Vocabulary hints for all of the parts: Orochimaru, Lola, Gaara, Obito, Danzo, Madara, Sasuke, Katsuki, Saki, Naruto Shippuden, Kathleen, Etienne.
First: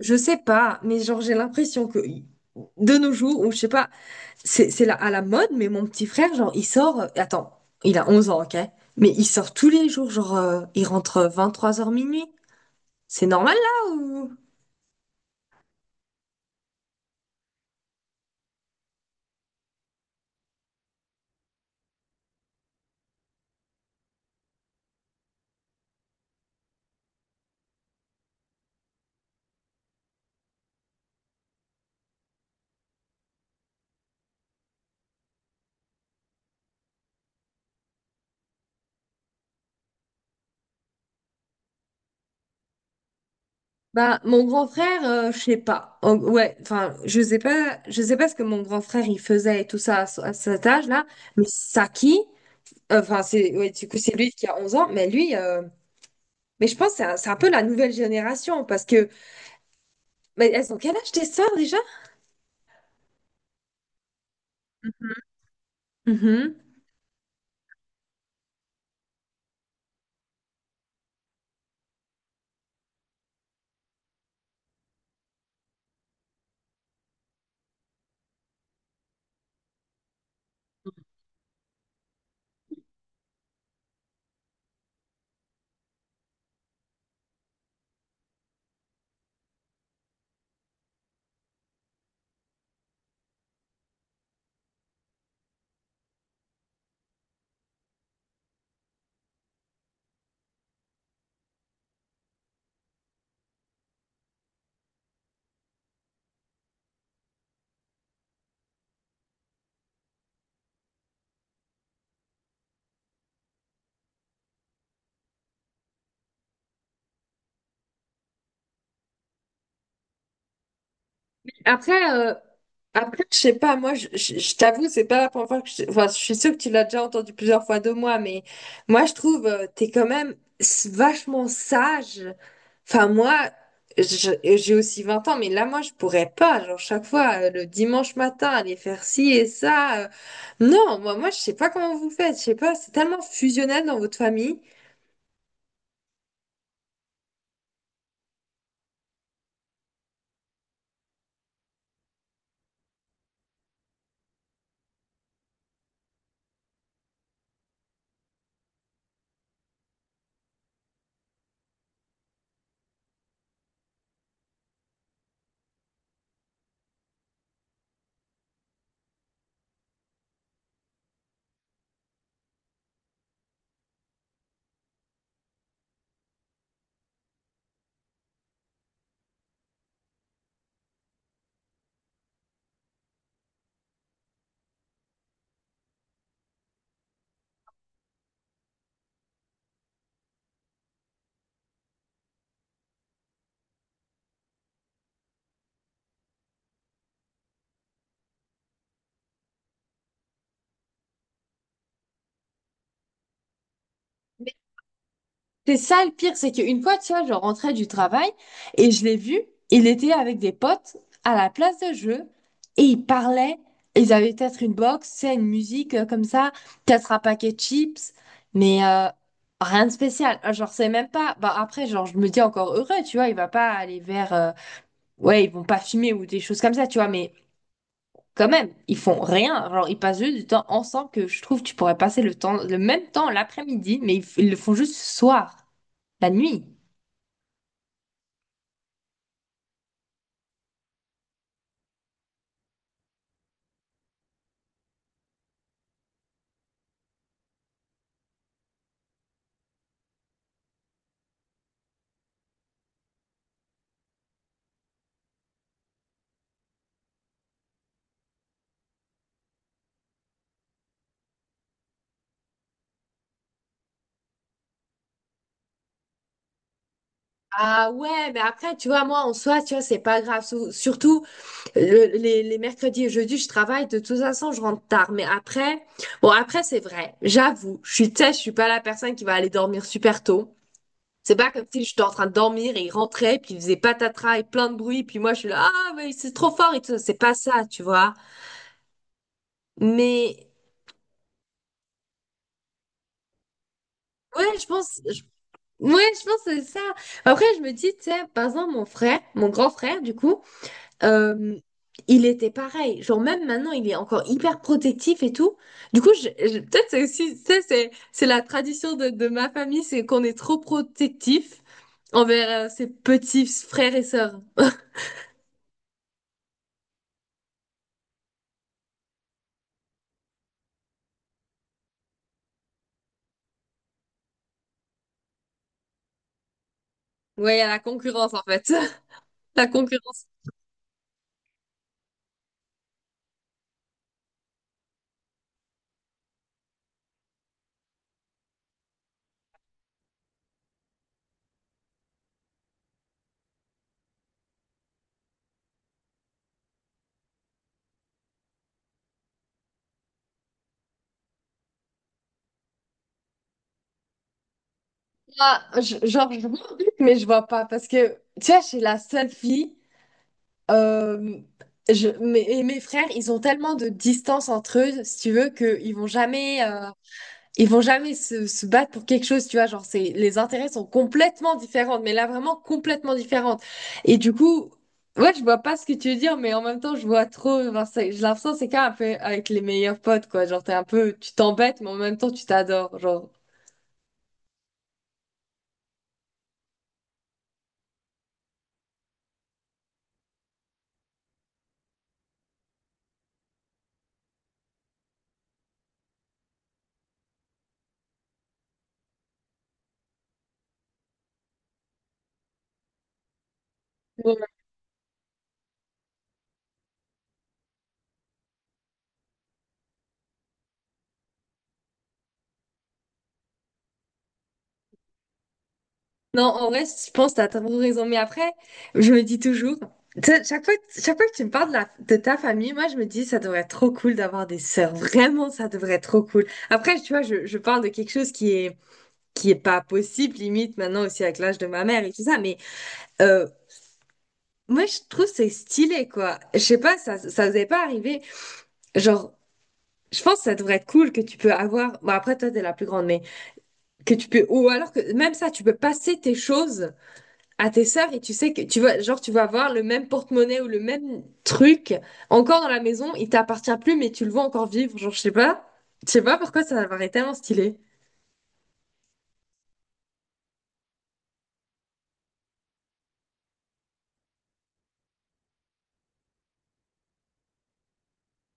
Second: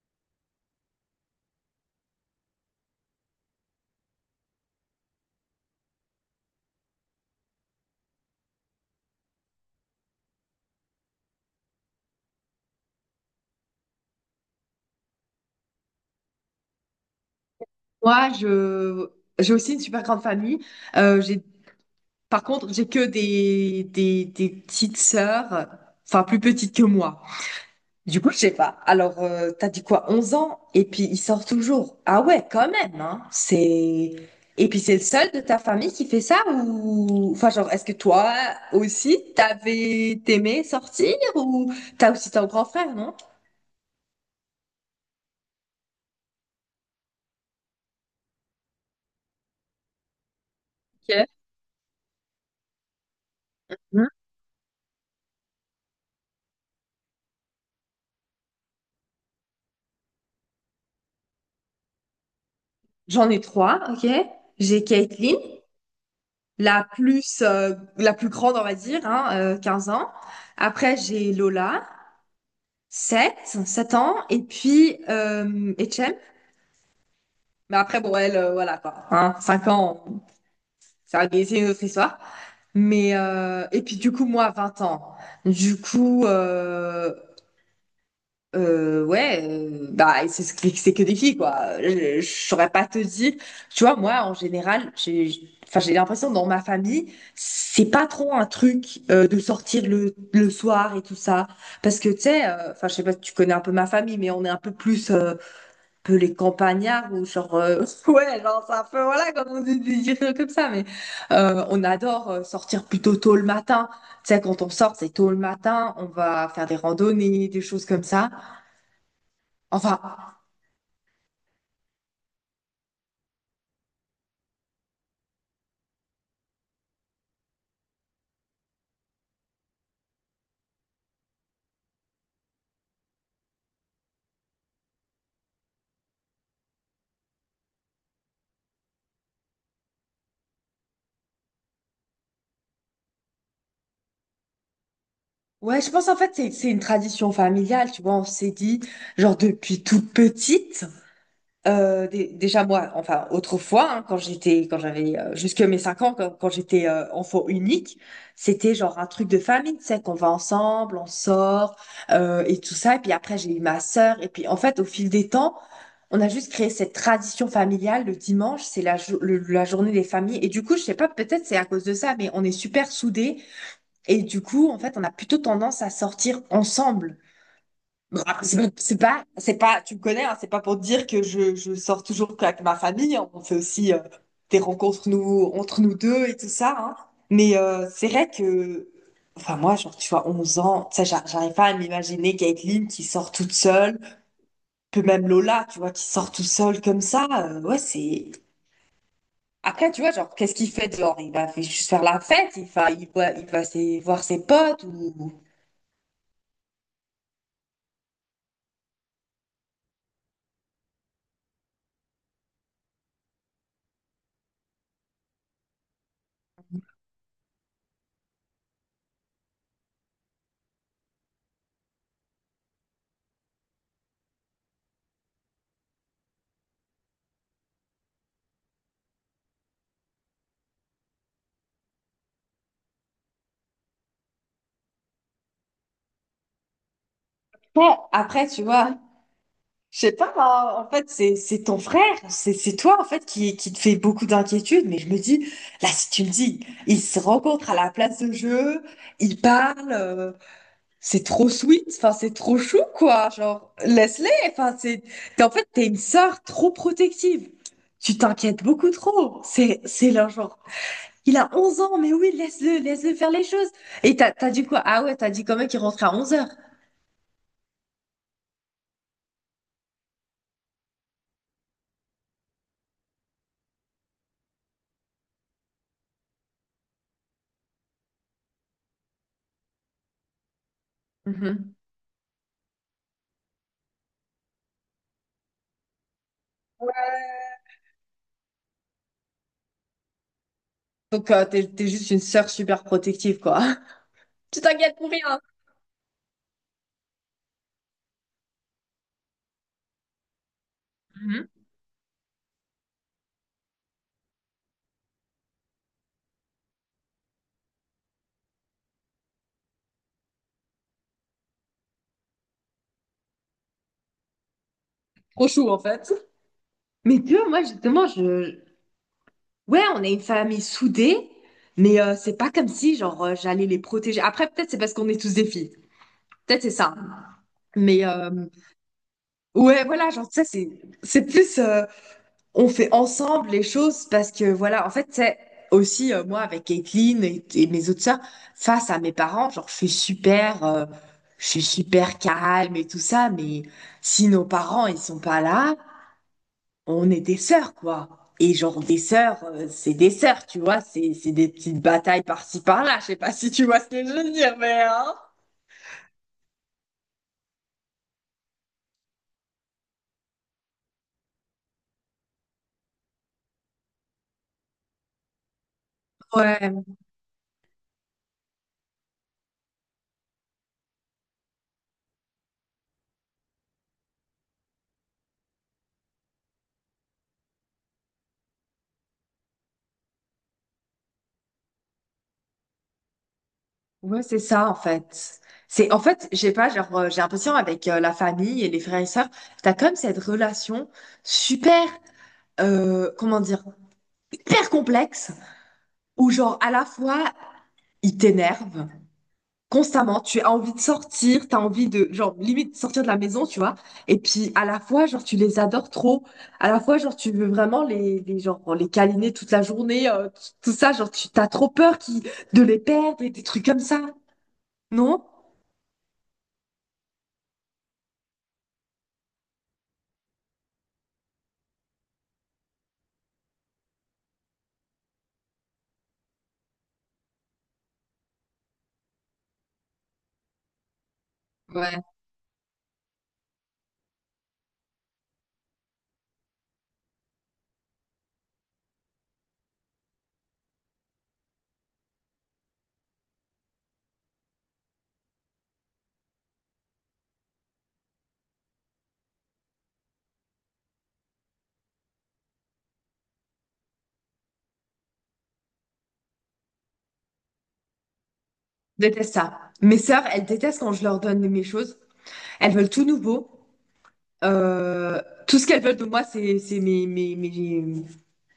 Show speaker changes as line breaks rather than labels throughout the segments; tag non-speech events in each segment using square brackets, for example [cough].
Je sais pas, mais genre j'ai l'impression que de nos jours, ou je sais pas, c'est à la mode. Mais mon petit frère, genre il sort, attends, il a 11 ans, ok? Mais il sort tous les jours, genre il rentre 23 heures minuit. C'est normal là ou...
Moi, j'ai aussi une super grande famille. Euh, j'ai, par contre, j'ai que des petites sœurs, enfin plus petites que moi. Du coup, je sais pas. Alors, t'as dit quoi, 11 ans? Et puis, il sort toujours. Ah ouais, quand même, hein. C'est... Et puis, c'est le seul de ta famille qui fait ça ou... Enfin, genre, est-ce que toi aussi, t'aimais sortir ou t'as aussi ton grand frère, non?
Bah mon grand frère, je sais pas. Ouais, enfin, je sais pas ce que mon grand frère il faisait et tout ça à, à cet âge-là,
Ok.
mais Saki, enfin c'est ouais, du coup
Hmm.
c'est lui qui a 11 ans, mais lui mais je pense que c'est un peu la nouvelle génération. Parce que mais elles ont quel âge tes sœurs déjà?
J'en ai trois, ok? J'ai Caitlin,
Mhm.
la plus grande, on va dire, hein, 15 ans. Après, j'ai Lola, sept ans. Et puis, Etienne. Mais après, bon, elle, voilà, quoi. Hein, 5 ans, ça, c'est une autre histoire. Mais, et puis, du coup, moi, 20 ans. Du coup, ouais, bah c'est que des filles, quoi. Je saurais pas te dire. Tu vois, moi en général, enfin j'ai l'impression que dans ma famille, c'est pas trop un truc de sortir le soir et tout ça, parce que tu sais, enfin je sais pas si tu connais un peu ma famille, mais on est un peu plus un peu les campagnards, ou genre [laughs] ouais, genre c'est un peu voilà, comme on dit dire comme ça, mais on adore sortir plutôt tôt le matin. Tu sais, quand on sort, c'est tôt le matin, on va faire des randonnées, des choses comme ça. Enfin,
Après, euh, Après, je sais pas, moi, je t'avoue, c'est pas la première fois que je... Enfin, je suis sûre que tu l'as déjà entendu plusieurs fois de moi, mais moi, je trouve, t'es quand même vachement sage. Enfin, moi, je- j'ai aussi 20 ans, mais là, moi, je pourrais pas, genre, chaque fois, le dimanche matin, aller faire ci et ça. Non, moi, je sais pas comment vous faites, je sais pas, c'est tellement fusionnel dans votre famille.
ouais, je pense en fait c'est une tradition familiale, tu vois. On s'est dit, genre, depuis toute petite. Déjà moi, enfin autrefois, hein, quand j'avais jusque mes 5 ans, quand j'étais enfant unique, c'était genre un truc de famille, tu sais, qu'on va ensemble, on sort et tout ça. Et puis après, j'ai eu ma sœur. Et puis en fait, au fil des temps, on a juste créé cette tradition familiale. Le dimanche, c'est la journée des familles. Et du coup, je sais pas, peut-être c'est à cause de ça, mais on est super soudés. Et du coup, en fait, on a plutôt tendance à sortir ensemble. Bon, après, C'est pas, c'est pas, c'est pas, tu me connais, hein, c'est pas pour dire que je sors toujours qu'avec ma famille, hein. On fait aussi des rencontres nous, entre nous deux et tout ça, hein. Mais c'est vrai que, enfin, moi, genre, tu vois, 11 ans, tu sais, j'arrive pas à m'imaginer Caitlin qui sort toute seule, que même Lola, tu vois, qui sort toute seule comme ça. Ouais, c'est. Après, tu vois, genre, qu'est-ce qu'il fait dehors? Juste faire la fête, il va voir ses potes, ou.
C'est ça le pire, c'est qu'une fois, tu vois, je rentrais du travail et je l'ai vu, il était avec des potes à la place de jeu et ils parlaient, ils avaient peut-être une box, c'est une musique comme ça, peut-être un paquet de chips, mais rien de spécial. Ah, genre, c'est même pas. Bah, après, genre, je me dis encore heureux, tu vois, il va pas aller vers. Ouais, ils vont pas fumer ou des choses comme ça, tu vois, mais quand même, ils font rien. Genre, ils passent juste du temps ensemble que je trouve que tu pourrais passer le temps, le même temps l'après-midi, mais ils, ils le font juste ce soir, la nuit.
Ouais, après, tu vois, je sais pas, hein, en fait, c'est ton frère, c'est toi, en fait, qui te fait beaucoup d'inquiétudes, mais je me dis, là, si tu le dis, ils se rencontrent à la place de jeu, ils parlent, c'est trop sweet, enfin, c'est trop chou, quoi, genre, laisse-les, enfin, en fait, t'es une sœur trop protective, tu t'inquiètes beaucoup trop, c'est là, genre, il a 11 ans, mais oui, laisse-le, laisse-le faire les choses. Et t'as dit quoi? Ah ouais, t'as dit quand même qu'il rentrait à 11 heures.
Ah ouais, mais après, tu vois, moi, en soi, tu vois, c'est pas grave. Surtout, les mercredis et jeudis, je travaille. De toute façon, je rentre tard. Mais après, bon, après, c'est vrai. J'avoue, je suis, tu sais, je suis pas la personne qui va aller dormir super tôt. C'est pas comme
Mhm.
si j'étais en train de dormir et il rentrait, puis il faisait patatras et plein de bruit, puis moi, je suis là, ah, mais c'est trop fort et tout. C'est pas ça, tu vois. Mais,
Donc, t'es juste une sœur super protective, quoi. [laughs]
ouais,
Tu
je
t'inquiètes
pense,
pour rien.
ouais, je pense que c'est ça. Après, je me dis, tu sais, par exemple, mon frère, mon grand frère, du coup,
Mhm.
Euh, il était pareil. Genre, même maintenant, il est encore hyper protectif et tout. Du coup, peut-être c'est aussi, ça, c'est la tradition de ma famille, c'est qu'on est trop protectif envers ses petits frères et sœurs.
Trop chou, en fait. Mais tu vois, moi, justement, je... Ouais, on est une famille soudée, mais c'est pas comme si, genre, j'allais les protéger. Après, peut-être c'est parce qu'on est tous des filles. Peut-être c'est ça.
Ouais, il y a la
Mais
concurrence, en fait. [laughs] La
ouais, voilà,
concurrence.
genre, ça, c'est plus. On fait ensemble les choses parce que voilà, en fait, c'est aussi moi avec Caitlin et mes autres sœurs, face à mes parents, genre je suis super, calme et tout ça, mais si nos parents ils sont pas là, on est des sœurs, quoi. Et genre des sœurs, c'est des sœurs, tu vois, c'est des petites batailles par-ci par-là. Je sais pas si tu vois ce que je veux dire, mais,
Ah, genre, je vois, un truc, mais je vois pas. Parce que, tu vois, j'ai la seule fille. euh, et mes frères, ils ont tellement de distance entre eux, si tu veux, qu'ils vont jamais.
hein.
Ils vont jamais se battre pour quelque chose, tu vois, genre c'est les intérêts sont complètement différents, mais là vraiment complètement différentes. Et du coup, ouais, je vois pas ce que tu veux dire, mais en même temps, je vois trop, enfin, j'ai l'impression que c'est quand même un peu avec les meilleurs potes, quoi, genre t'es un peu, tu t'embêtes, mais en même temps, tu t'adores, genre.
Ouais, c'est ça en fait. C'est en fait, j'ai pas, genre, j'ai l'impression avec la famille et les frères et sœurs, t'as comme cette relation super, comment dire, hyper complexe, où genre à la fois ils t'énervent constamment, tu as envie de sortir, t'as envie de genre limite sortir de la maison, tu vois. Et
Ouais.
puis à la fois genre tu les adores trop, à la fois genre tu veux vraiment les câliner toute la journée, tout ça, genre tu t'as trop peur qui de les perdre et des trucs comme ça, non?
Non, en vrai, je pense que t'as trop raison, mais après, je me dis toujours, tu sais, chaque fois que tu me parles de, de ta famille, moi, je me dis, ça devrait être trop cool d'avoir des sœurs, vraiment, ça devrait être trop cool. Après, tu vois, je parle de quelque chose qui est pas possible limite maintenant aussi avec l'âge de ma mère et tout ça, mais euh, moi je trouve c'est stylé quoi, je sais pas, ça vous est pas arrivé, genre. Je pense que ça devrait être cool que tu peux avoir, bon après toi t'es la plus grande, mais que tu peux, ou alors que même ça tu peux passer tes choses à tes sœurs, et tu sais que tu vas, genre tu vas avoir le même porte-monnaie ou le même truc, encore dans la maison il t'appartient plus mais tu le vois encore vivre, genre je sais pas, je sais pas pourquoi ça m'apparaît tellement stylé.
Déteste ça. Mes sœurs, elles détestent quand je leur donne mes choses. Elles veulent tout nouveau. Euh, Tout ce qu'elles veulent de moi, c'est mes, mes, mes,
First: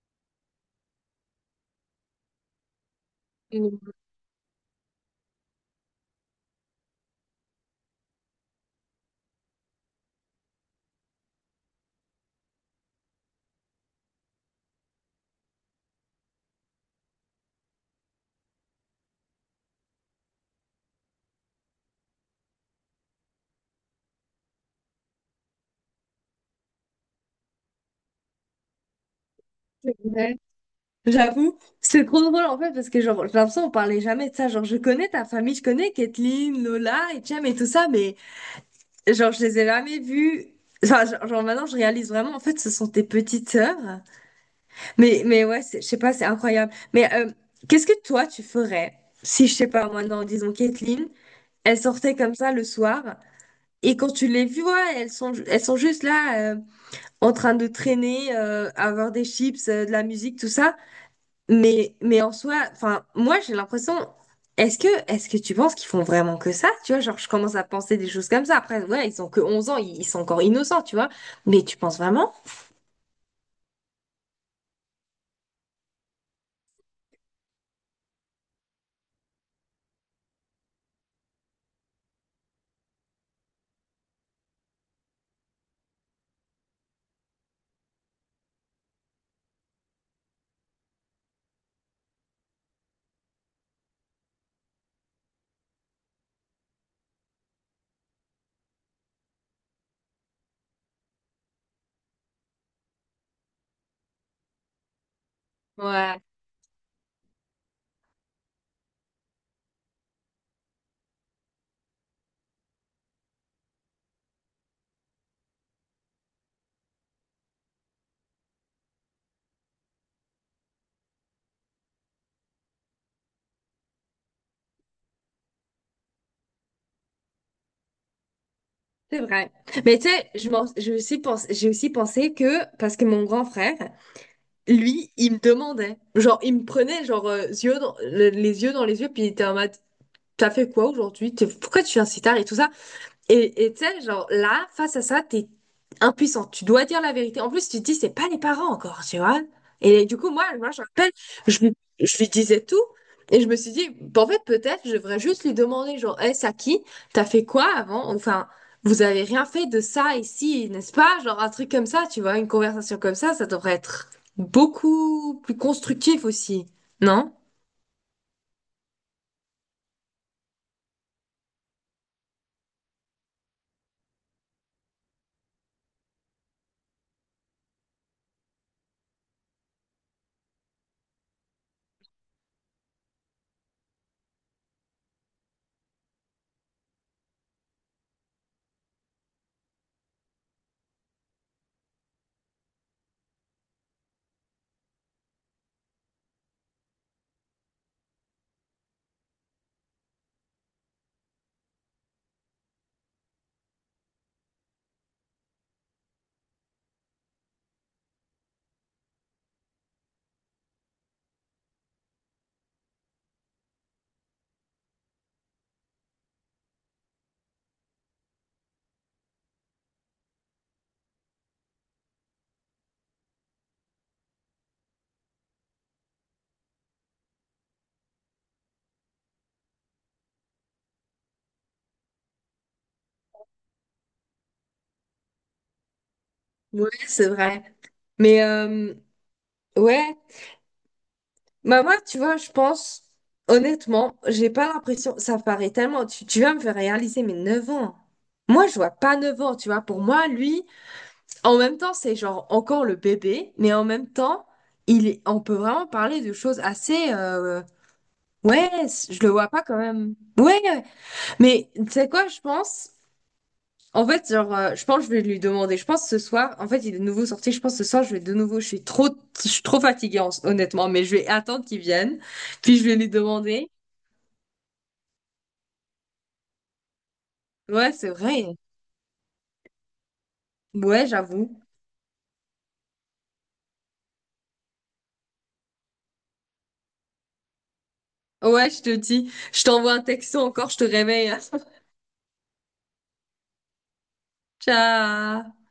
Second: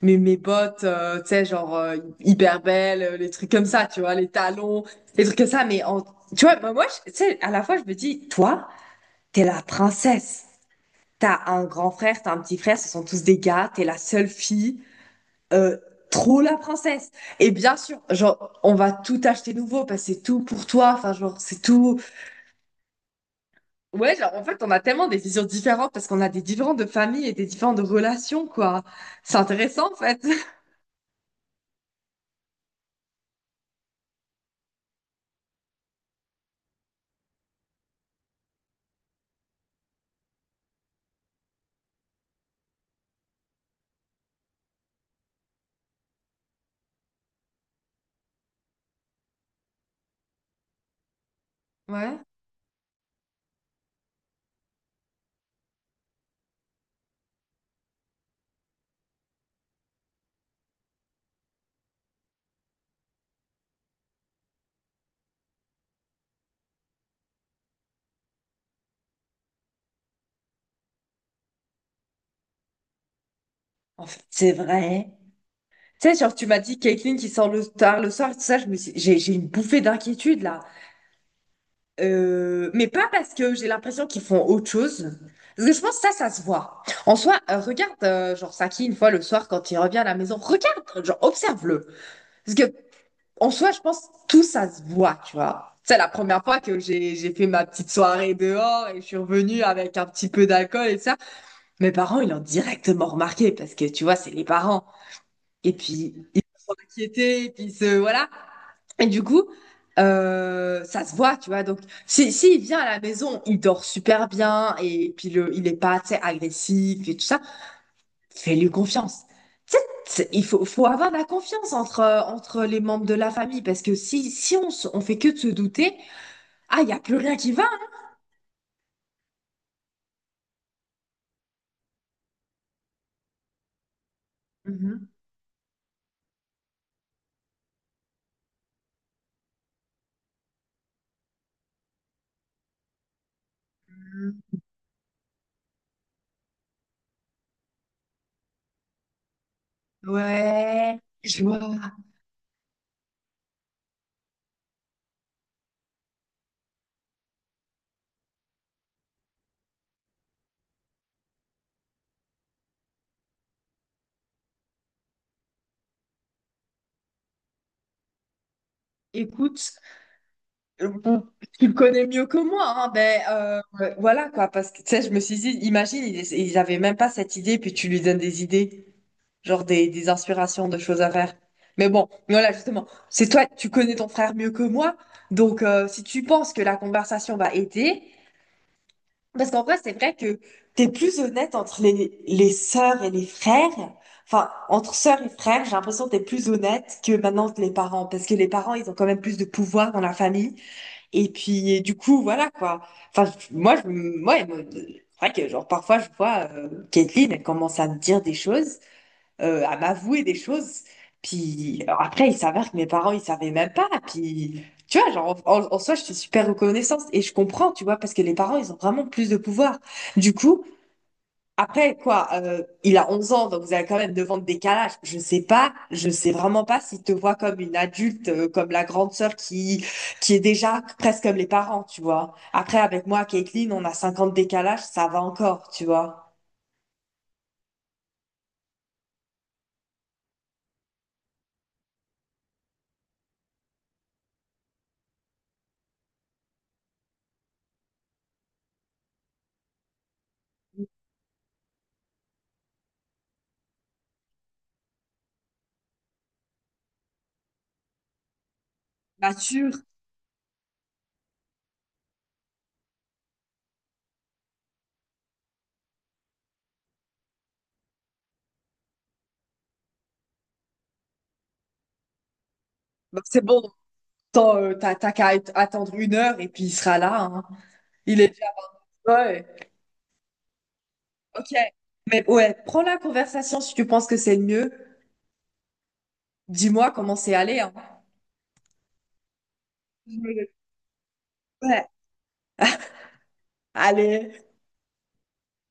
mes, mes bottes, tu sais, genre, hyper belles, les trucs comme ça, tu vois, les talons, les trucs comme ça. Mais tu vois, bah, moi, tu sais, à la fois, je me dis, toi, t'es la princesse. T'as un grand frère, t'as un petit frère, ce sont tous des gars, t'es la seule fille. Euh, Trop la princesse. Et bien sûr, genre, on va tout acheter nouveau parce que c'est tout pour toi. Enfin, genre, c'est tout. Ouais, genre, en fait, on a tellement des visions différentes parce qu'on a des différentes de familles et des différentes de relations, quoi. C'est intéressant, en fait.
Ouais.
[laughs]
J'avoue, c'est trop drôle en fait parce que genre j'ai l'impression qu'on parlait jamais de ça. Genre je connais ta famille, je connais Kathleen, Lola, Etienne et tout ça, mais genre je les ai jamais vus. Enfin, genre, maintenant je réalise vraiment en fait ce sont tes petites sœurs. Mais ouais, je sais pas, c'est incroyable. Mais qu'est-ce que toi tu ferais si, je sais pas moi, non, disons Kathleen, elle sortait
Ouais.
comme ça le soir, et quand tu les vois, elles sont juste là en train de traîner, avoir des chips, de la musique, tout ça. Mais en soi, enfin, moi j'ai l'impression, est-ce que tu penses qu'ils font vraiment que ça? Tu vois, genre je commence à penser des choses comme ça. Après, ouais, ils ont que 11 ans, ils sont encore innocents, tu vois. Mais tu penses vraiment?
En fait, c'est vrai. Tu sais, genre, tu m'as dit Caitlyn qui sort le tard le soir, tout ça, je me suis... j'ai une bouffée d'inquiétude, là. Mais pas parce que j'ai l'impression qu'ils font autre chose. Parce que je pense que ça se voit. En soi, regarde, genre, Saki, une fois le soir, quand il revient à la maison, regarde, genre, observe-le. Parce que en soi, je pense tout ça se voit, tu vois. C'est la première fois que j'ai fait ma petite soirée dehors et je suis revenue avec un petit peu d'alcool et ça. Mes parents, ils l'ont directement remarqué parce que tu vois, c'est les parents. Et puis
Ouais.
ils s'inquiétaient, et puis se voilà. Et du coup, ça se voit, tu vois. Donc, si s'il vient à la maison, il dort super bien et puis il est pas, tu sais, agressif et tout ça. Fais-lui confiance. Tu sais, il faut, avoir de la confiance entre, entre les membres de la famille parce que si on fait que de se douter, ah, il n'y a plus rien qui va, hein.
C'est vrai. Mais tu sais, j'ai aussi pensé que, parce que mon grand frère,
Mhm.
lui, il me demandait. Genre, il me prenait, genre, les yeux dans les yeux, puis il était en mode, t'as fait quoi aujourd'hui? Pourquoi tu viens si tard et tout ça? Et tu sais, genre
Mhm.
là, face à ça, t'es impuissant. Tu dois dire la vérité. En plus, tu te dis, c'est pas les parents encore, tu vois. Et du coup, moi, je me
Ouais,
rappelle,
je vois.
je lui disais tout. Et je me suis dit, bah, en fait, peut-être, je devrais juste lui demander, genre, hey, Saki, t'as fait quoi avant? Enfin, vous avez rien fait de ça ici, n'est-ce pas? Genre, un truc comme ça, tu vois, une conversation comme ça devrait être beaucoup plus constructif aussi, non?
Écoute, bon, tu le connais mieux que moi, hein, voilà, quoi, parce que tu sais, je me suis dit, imagine, ils avaient même pas cette idée, puis tu lui donnes des idées, genre des inspirations de choses à faire. Mais bon, voilà, justement, c'est toi, tu connais ton frère mieux que moi, donc si tu penses que la conversation va aider, parce qu'en vrai, c'est vrai que t'es plus honnête entre les sœurs et les frères, enfin, entre sœurs et frères, j'ai l'impression que t'es plus honnête que maintenant que les parents, parce que les parents, ils ont quand même plus de pouvoir dans la famille, et puis, et du coup, voilà, quoi. Enfin, moi, ouais, moi, c'est vrai que, genre, parfois, je vois Caitlyn, elle commence à me dire des choses, à m'avouer des choses. Puis alors après, il s'avère que mes parents, ils savaient même pas. Puis tu vois, genre, en soi, je suis super reconnaissante et je comprends, tu vois, parce que les parents, ils ont vraiment plus de pouvoir. Du coup, après, quoi, il a 11 ans, donc vous avez quand même devant le décalage. Je sais pas, je sais vraiment pas s'il te voit comme une adulte, comme la grande sœur qui est déjà presque comme les parents, tu vois. Après, avec moi, Caitlin, on a 50 décalage, ça va encore, tu vois.
Ouais, c'est vrai. Mais ouais, bah moi, tu vois, je pense, honnêtement, j'ai pas l'impression, ça paraît tellement, tu vas me faire réaliser mes 9 ans. Moi, je vois pas 9 ans, tu vois. Pour moi, lui, en même temps, c'est genre encore le bébé, mais en même temps, il est, on peut vraiment parler de choses assez... ouais, je le
Bien
vois pas
sûr.
quand même. Ouais, ouais. Mais tu sais quoi, je pense? En fait, genre, je pense que je vais lui demander. Je pense ce soir, en fait, il est de nouveau sorti. Je pense ce soir, je vais de nouveau. Je suis trop fatiguée, honnêtement, mais je vais attendre qu'il vienne. Puis je vais lui
Bah, c'est bon.
demander.
T'as qu'à attendre 1 heure et puis il sera là, hein.
Ouais, c'est
Il est déjà
vrai.
là.
Ouais,
Ok.
j'avoue.
Mais ouais, prends la conversation si tu penses que c'est le mieux. Dis-moi comment c'est allé, hein.
Ouais, je te dis. Je t'envoie un
Je
texto
me-
encore, je te réveille. [laughs]
Ouais. Allez.
Ciao.